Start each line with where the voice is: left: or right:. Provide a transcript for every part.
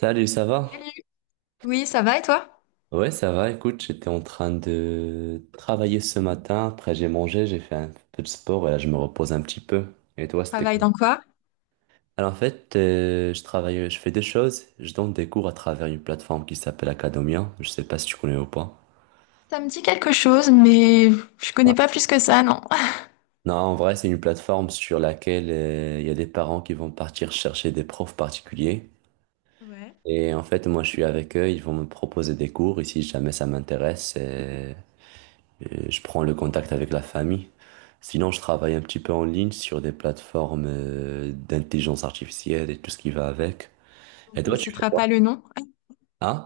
right: Salut, ça va?
left: Salut. Oui, ça va et toi?
right: Ouais, ça va. Écoute, j'étais en train de travailler ce matin. Après, j'ai mangé, j'ai fait un peu de sport et là, je me repose un petit peu. Et toi, c'était
left: Travaille
right: quoi?
left: dans quoi?
right: Alors, en fait, je travaille, je fais deux choses. Je donne des cours à travers une plateforme qui s'appelle Acadomia. Je sais pas si tu connais ou pas.
left: Ça me dit quelque chose, mais je connais
right: Ah.
left: pas plus que ça, non.
right: Non, en vrai, c'est une plateforme sur laquelle il y a des parents qui vont partir chercher des profs particuliers.
left: Ouais.
right: Et en fait, moi, je suis avec eux. Ils vont me proposer des cours. Et si jamais ça m'intéresse, et je prends le contact avec la famille. Sinon, je travaille un petit peu en ligne sur des plateformes d'intelligence artificielle et tout ce qui va avec.
left: Donc
right: Et
left: on
right: toi, tu fais
left: citera
right: quoi?
left: pas le nom.
right: Hein?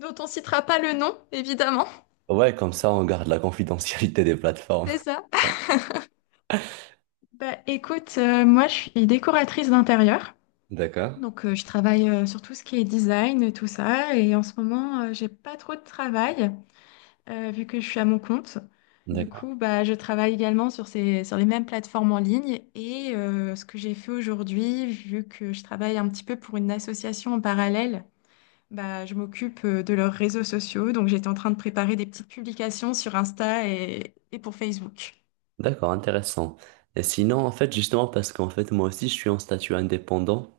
left: Dont on citera pas le nom, évidemment.
right: Ouais, comme ça, on garde la confidentialité des plateformes.
left: C'est ça. Bah écoute, moi je suis décoratrice d'intérieur.
right: D'accord.
left: Donc je travaille sur tout ce qui est design, tout ça. Et en ce moment, j'ai pas trop de travail, vu que je suis à mon compte. Du
right: D'accord.
left: coup, bah, je travaille également sur sur les mêmes plateformes en ligne. Et ce que j'ai fait aujourd'hui, vu que je travaille un petit peu pour une association en parallèle, bah, je m'occupe de leurs réseaux sociaux. Donc, j'étais en train de préparer des petites publications sur Insta et pour Facebook.
right: D'accord, intéressant. Et sinon, en fait, justement, parce qu'en fait, moi aussi, je suis en statut indépendant.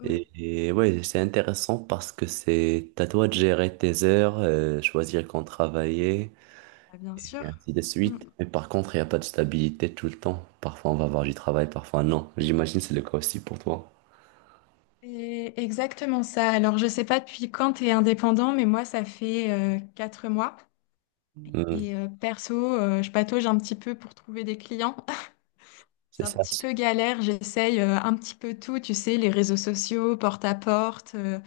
left: Oui,
right: Et ouais, c'est intéressant parce que c'est à toi de gérer tes heures, choisir quand travailler.
left: bah, bien
right: Et
left: sûr.
right: ainsi de suite.
left: Mm.
right: Mais par contre, il n'y a pas de stabilité tout le temps. Parfois, on va avoir du travail, parfois non. J'imagine que c'est le cas aussi pour toi.
left: C'est exactement ça. Alors, je sais pas depuis quand tu es indépendant, mais moi, ça fait 4 mois.
right: Hmm,
left: Et perso, je patauge un petit peu pour trouver des clients. C'est
right: c'est
left: un
right: ça.
left: petit peu galère, j'essaye un petit peu tout, tu sais, les réseaux sociaux, porte à porte,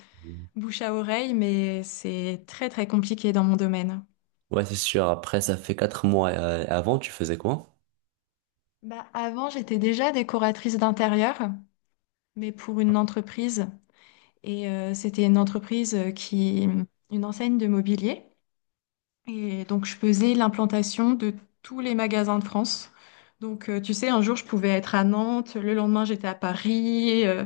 left: bouche à oreille, mais c'est très très compliqué dans mon domaine.
right: Ouais, c'est sûr. Après, ça fait 4 mois. Avant, tu faisais quoi?
left: Bah, avant, j'étais déjà décoratrice d'intérieur, mais pour une entreprise. Et c'était une entreprise une enseigne de mobilier. Et donc, je faisais l'implantation de tous les magasins de France. Donc, tu sais, un jour, je pouvais être à Nantes, le lendemain, j'étais à Paris.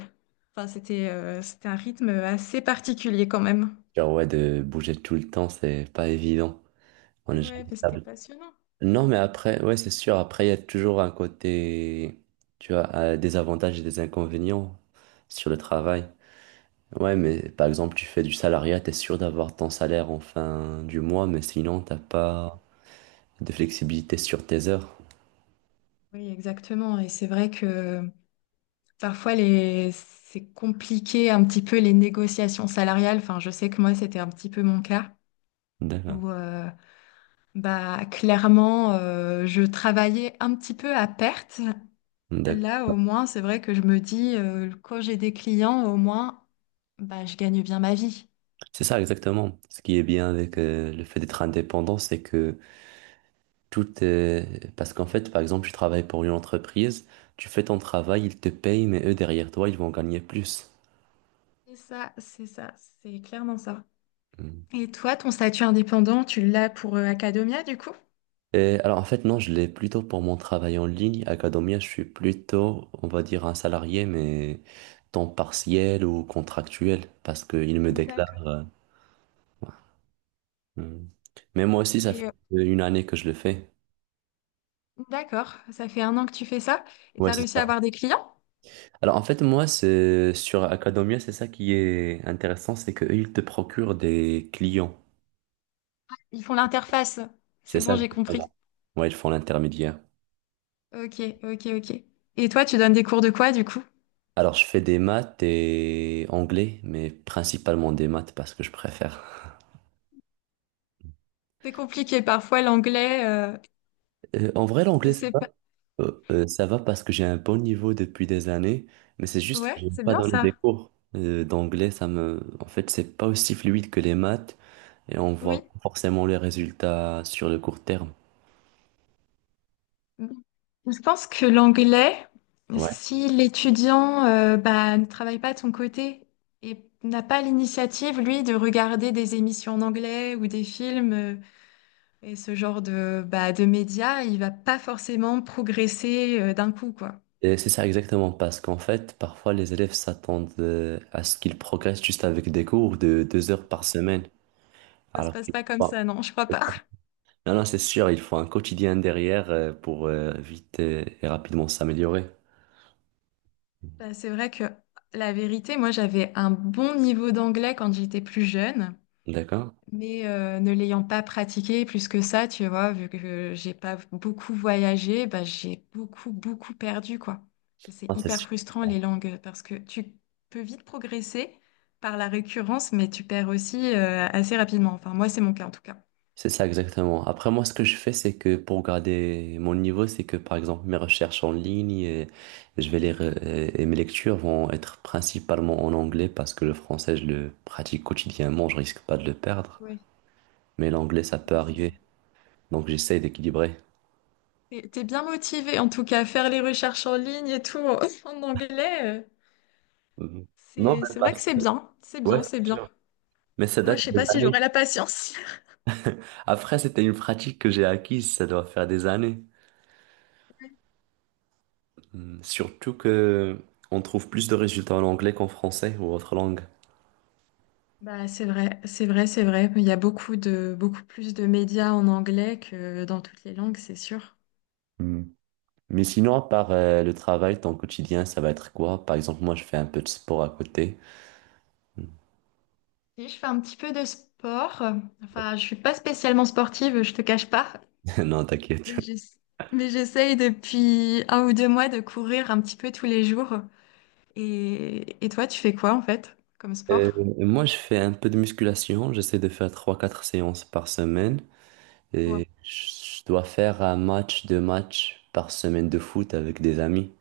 left: Enfin, c'était un rythme assez particulier quand même.
right: Genre, ouais, de bouger tout le temps, c'est pas évident. On est
left: Ouais,
right: jamais
left: bah, c'était
right: stable.
left: passionnant.
right: Non, mais après, ouais, c'est sûr. Après, il y a toujours un côté, tu vois, des avantages et des inconvénients sur le travail. Ouais, mais par exemple, tu fais du salariat, t'es sûr d'avoir ton salaire en fin du mois, mais sinon, t'as pas de flexibilité sur tes heures.
left: Oui, exactement. Et c'est vrai que parfois, c'est compliqué un petit peu les négociations salariales. Enfin, je sais que moi, c'était un petit peu mon cas.
right: D'accord.
left: Où, bah, clairement, je travaillais un petit peu à perte.
right: D'accord.
left: Là, au moins, c'est vrai que je me dis, quand j'ai des clients, au moins, bah, je gagne bien ma vie.
right: C'est ça exactement. Ce qui est bien avec le fait d'être indépendant, c'est que tout est. Parce qu'en fait, par exemple, tu travailles pour une entreprise, tu fais ton travail, ils te payent, mais eux, derrière toi, ils vont gagner plus.
left: C'est ça, c'est ça, c'est clairement ça.
right: Mm.
left: Et toi, ton statut indépendant, tu l'as pour Acadomia, du coup?
right: Et alors, en fait, non, je l'ai plutôt pour mon travail en ligne. À Academia, je suis plutôt, on va dire, un salarié, mais temps partiel ou contractuel, parce qu'ils me
left: D'accord.
right: déclarent. Ouais. Mm. Mais moi aussi, ça fait
left: Et
right: une année que je le fais.
left: d'accord, ça fait un an que tu fais ça et tu
right: Ouais,
left: as
right: c'est
left: réussi à
right: ça.
left: avoir des clients?
right: Alors, en fait, moi, c'est sur Academia. C'est ça qui est intéressant, c'est qu'eux, ils te procurent des clients.
left: Ils font l'interface. C'est
right: C'est ça
left: bon, j'ai
right: exactement.
left: compris.
right: Ouais, ils font l'intermédiaire.
left: Ok, ok, ok. Et toi, tu donnes des cours de quoi, du coup?
right: Alors, je fais des maths et anglais, mais principalement des maths parce que je préfère.
left: C'est compliqué parfois l'anglais. euh,
right: En vrai,
left: je
right: l'anglais ça
left: sais pas.
right: va. Ça va parce que j'ai un bon niveau depuis des années, mais c'est juste que
left: Ouais,
right: j'aime
left: c'est
right: pas
left: bien
right: donner des
left: ça.
right: cours d'anglais. Ça me en fait, c'est pas aussi fluide que les maths. Et on voit
left: Oui.
right: pas forcément les résultats sur le court terme.
left: Je pense que l'anglais,
right: Ouais.
left: si l'étudiant bah, ne travaille pas de son côté et n'a pas l'initiative, lui, de regarder des émissions en anglais ou des films et ce genre de, bah, de médias, il va pas forcément progresser d'un coup, quoi.
right: Et c'est ça exactement, parce qu'en fait, parfois les élèves s'attendent à ce qu'ils progressent juste avec des cours de 2 heures par semaine.
left: Ça se
right: Alors
left: passe
right: qu'il faut
left: pas comme ça,
right: pas.
left: non, je crois pas.
right: Non, non, c'est sûr, il faut un quotidien derrière pour vite et rapidement s'améliorer.
left: Bah, c'est vrai que la vérité, moi, j'avais un bon niveau d'anglais quand j'étais plus jeune.
right: D'accord?
left: Mais ne l'ayant pas pratiqué plus que ça, tu vois, vu que j'ai pas beaucoup voyagé, bah, j'ai beaucoup, beaucoup perdu, quoi. C'est
right: Ah, c'est
left: hyper
right: sûr.
left: frustrant les langues parce que tu peux vite progresser par la récurrence, mais tu perds aussi assez rapidement. Enfin, moi, c'est mon cas en tout cas.
right: C'est ça exactement. Après, moi, ce que je fais, c'est que pour garder mon niveau, c'est que par exemple, mes recherches en ligne, je vais les re- et mes lectures vont être principalement en anglais parce que le français, je le pratique quotidiennement, je risque pas de le perdre.
left: Oui,
right: Mais l'anglais, ça peut arriver.
left: c'est-
right: Donc j'essaie d'équilibrer.
left: t'es bien motivé en tout cas, faire les recherches en ligne et tout en anglais,
right: Mhm. Non,
left: c'est
right: mais
left: c'est vrai que c'est bien, c'est
right: ouais,
left: bien, c'est
right: c'est
left: bien.
right: sûr. Mais ça
left: Moi,
right: date
left: je sais
right: des
left: pas si
right: années.
left: j'aurais la patience.
right: Après, c'était une pratique que j'ai acquise, ça doit faire des années. Mhm. Surtout que on trouve plus de résultats en anglais qu'en français ou autre langue.
left: Bah, c'est vrai, c'est vrai, c'est vrai. Il y a beaucoup de, beaucoup plus de médias en anglais que dans toutes les langues, c'est sûr.
right: Mhm. Mais sinon, à part le travail, ton quotidien, ça va être quoi? Par exemple, moi, je fais un peu de sport à côté.
left: Si je fais un petit peu de sport, enfin, je suis pas spécialement sportive, je te cache pas,
right: Non, t'inquiète.
left: mais j'ess- mais j'essaye depuis 1 ou 2 mois de courir un petit peu tous les jours. Et toi, tu fais quoi en fait comme
right: Euh,
left: sport?
right: moi, je fais un peu de musculation. J'essaie de faire trois, quatre séances par semaine.
left: Ouais.
right: Et je dois faire un match, deux matchs par semaine de foot avec des amis.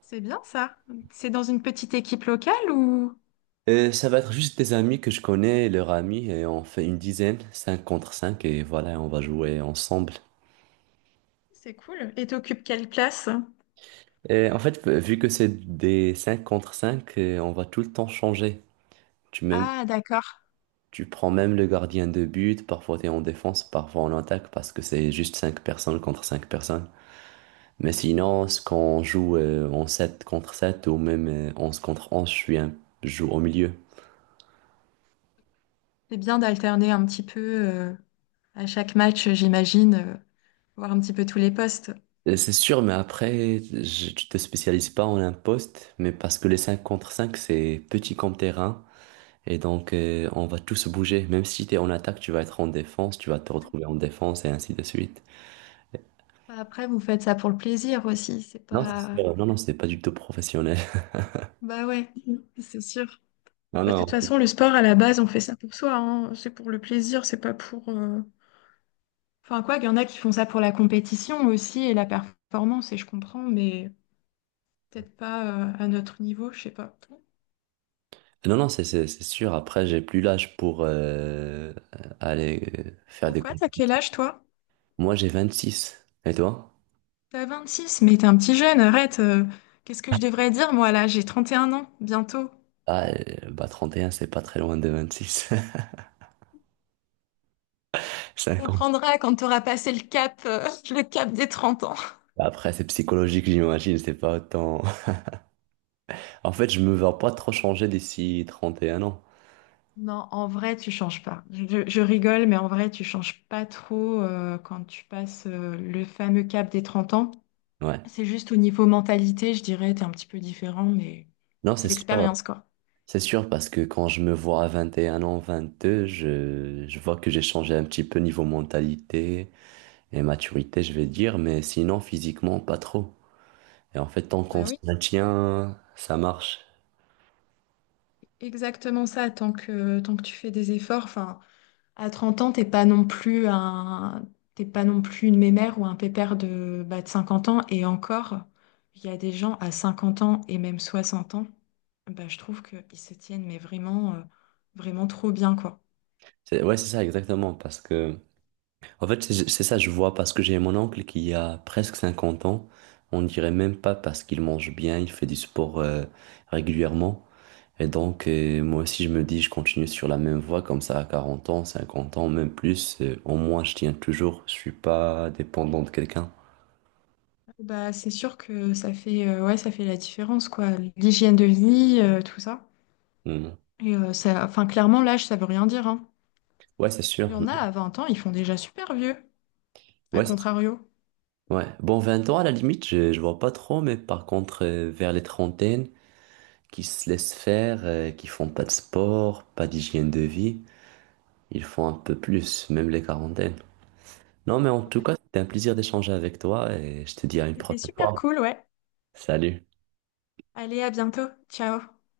left: C'est bien ça. C'est dans une petite équipe locale ou?
right: Et ça va être juste des amis que je connais, leurs amis, et on fait une dizaine, 5 contre 5 et voilà, on va jouer ensemble.
left: C'est cool. Et t'occupes quelle place?
right: Et en fait, vu que c'est des 5 contre 5, on va tout le temps changer. Tu, même,
left: Ah, d'accord.
right: tu prends même le gardien de but, parfois tu es en défense, parfois en attaque, parce que c'est juste 5 personnes contre 5 personnes. Mais sinon, ce qu'on joue en 7 contre 7 ou même 11 contre 11, je joue au milieu.
left: C'est bien d'alterner un petit peu à chaque match, j'imagine, voir un petit peu tous les postes.
right: C'est sûr, mais après, tu te spécialises pas en un poste, mais parce que les 5 contre 5, c'est petit comme terrain, et donc on va tous bouger. Même si tu es en attaque, tu vas être en défense, tu vas te retrouver en défense, et ainsi de suite.
left: Bah, après, vous faites ça pour le plaisir aussi, c'est
right: Non, c'est
left: pas.
right: sûr. Non, non, c'est pas du tout professionnel.
left: Bah ouais, c'est sûr.
right: Non,
left: Bah, de toute
right: non,
left: façon, le sport, à la base, on fait ça pour soi, hein. C'est pour le plaisir, c'est pas pour. Enfin, quoi, il y en a qui font ça pour la compétition aussi et la performance, et je comprends, mais peut-être pas à notre niveau, je sais pas.
right: non, non, c'est sûr. Après, j'ai plus l'âge pour aller faire des
left: Pourquoi? T'as quel
right: compétitions.
left: âge, toi?
right: Moi, j'ai 26. Et toi?
left: T'as 26, mais t'es un petit jeune, arrête. Qu'est-ce que je devrais dire, moi, là? J'ai 31 ans, bientôt.
right: Ah, bah 31, c'est pas très loin de 26.
left: Tu
right: 5
left: comprendras quand tu auras passé le cap, le cap des 30 ans.
right: Après, c'est psychologique, j'imagine, c'est pas autant. En fait, je me vois pas trop changer d'ici 31 ans.
left: Non, en vrai, tu changes pas. Je rigole, mais en vrai, tu changes pas trop quand tu passes le fameux cap des 30 ans.
right: Ouais.
left: C'est juste au niveau mentalité, je dirais, t'es un petit peu différent, mais
right: Non, c'est
left: c'est
right: sûr.
left: l'expérience, quoi.
right: C'est sûr parce que quand je me vois à 21 ans, 22, je vois que j'ai changé un petit peu niveau mentalité et maturité, je vais dire, mais sinon, physiquement, pas trop. Et en fait, tant
left: Bah
right: qu'on se
left: oui,
right: maintient, ça marche.
left: exactement ça. Tant que tu fais des efforts, enfin, à 30 ans, t'es pas non plus une mémère ou un pépère de, bah, de 50 ans. Et encore, il y a des gens à 50 ans et même 60 ans, bah, je trouve qu'ils se tiennent, mais vraiment, vraiment trop bien, quoi.
right: Ouais, c'est ça, exactement, parce que en fait, c'est ça, je vois parce que j'ai mon oncle qui a presque 50 ans. On dirait même pas parce qu'il mange bien, il fait du sport régulièrement. Et donc, moi aussi, je me dis, je continue sur la même voie comme ça à 40 ans, 50 ans, même plus. Au moins, je tiens toujours, je suis pas dépendant de quelqu'un.
left: Bah, c'est sûr que ça fait, ouais, ça fait la différence, quoi. L'hygiène de vie, tout ça.
right: Mm.
left: Et ça, enfin, clairement, l'âge, ça veut rien dire, hein.
right: Ouais, c'est
left: Il y
right: sûr.
left: en a à 20 ans, ils font déjà super vieux, à
right: Ouais,
left: contrario.
right: ouais. Bon, 20 ans à la limite, je vois pas trop, mais par contre, vers les trentaines, qui se laissent faire, qui font pas de sport, pas d'hygiène de vie. Ils font un peu plus, même les quarantaines. Non, mais en tout
left: Ouais.
right: cas, c'était un plaisir d'échanger avec toi et je te dis à une
left: C'était
right: prochaine
left: super
right: fois.
left: cool, ouais.
right: Salut.
left: Allez, à bientôt. Ciao.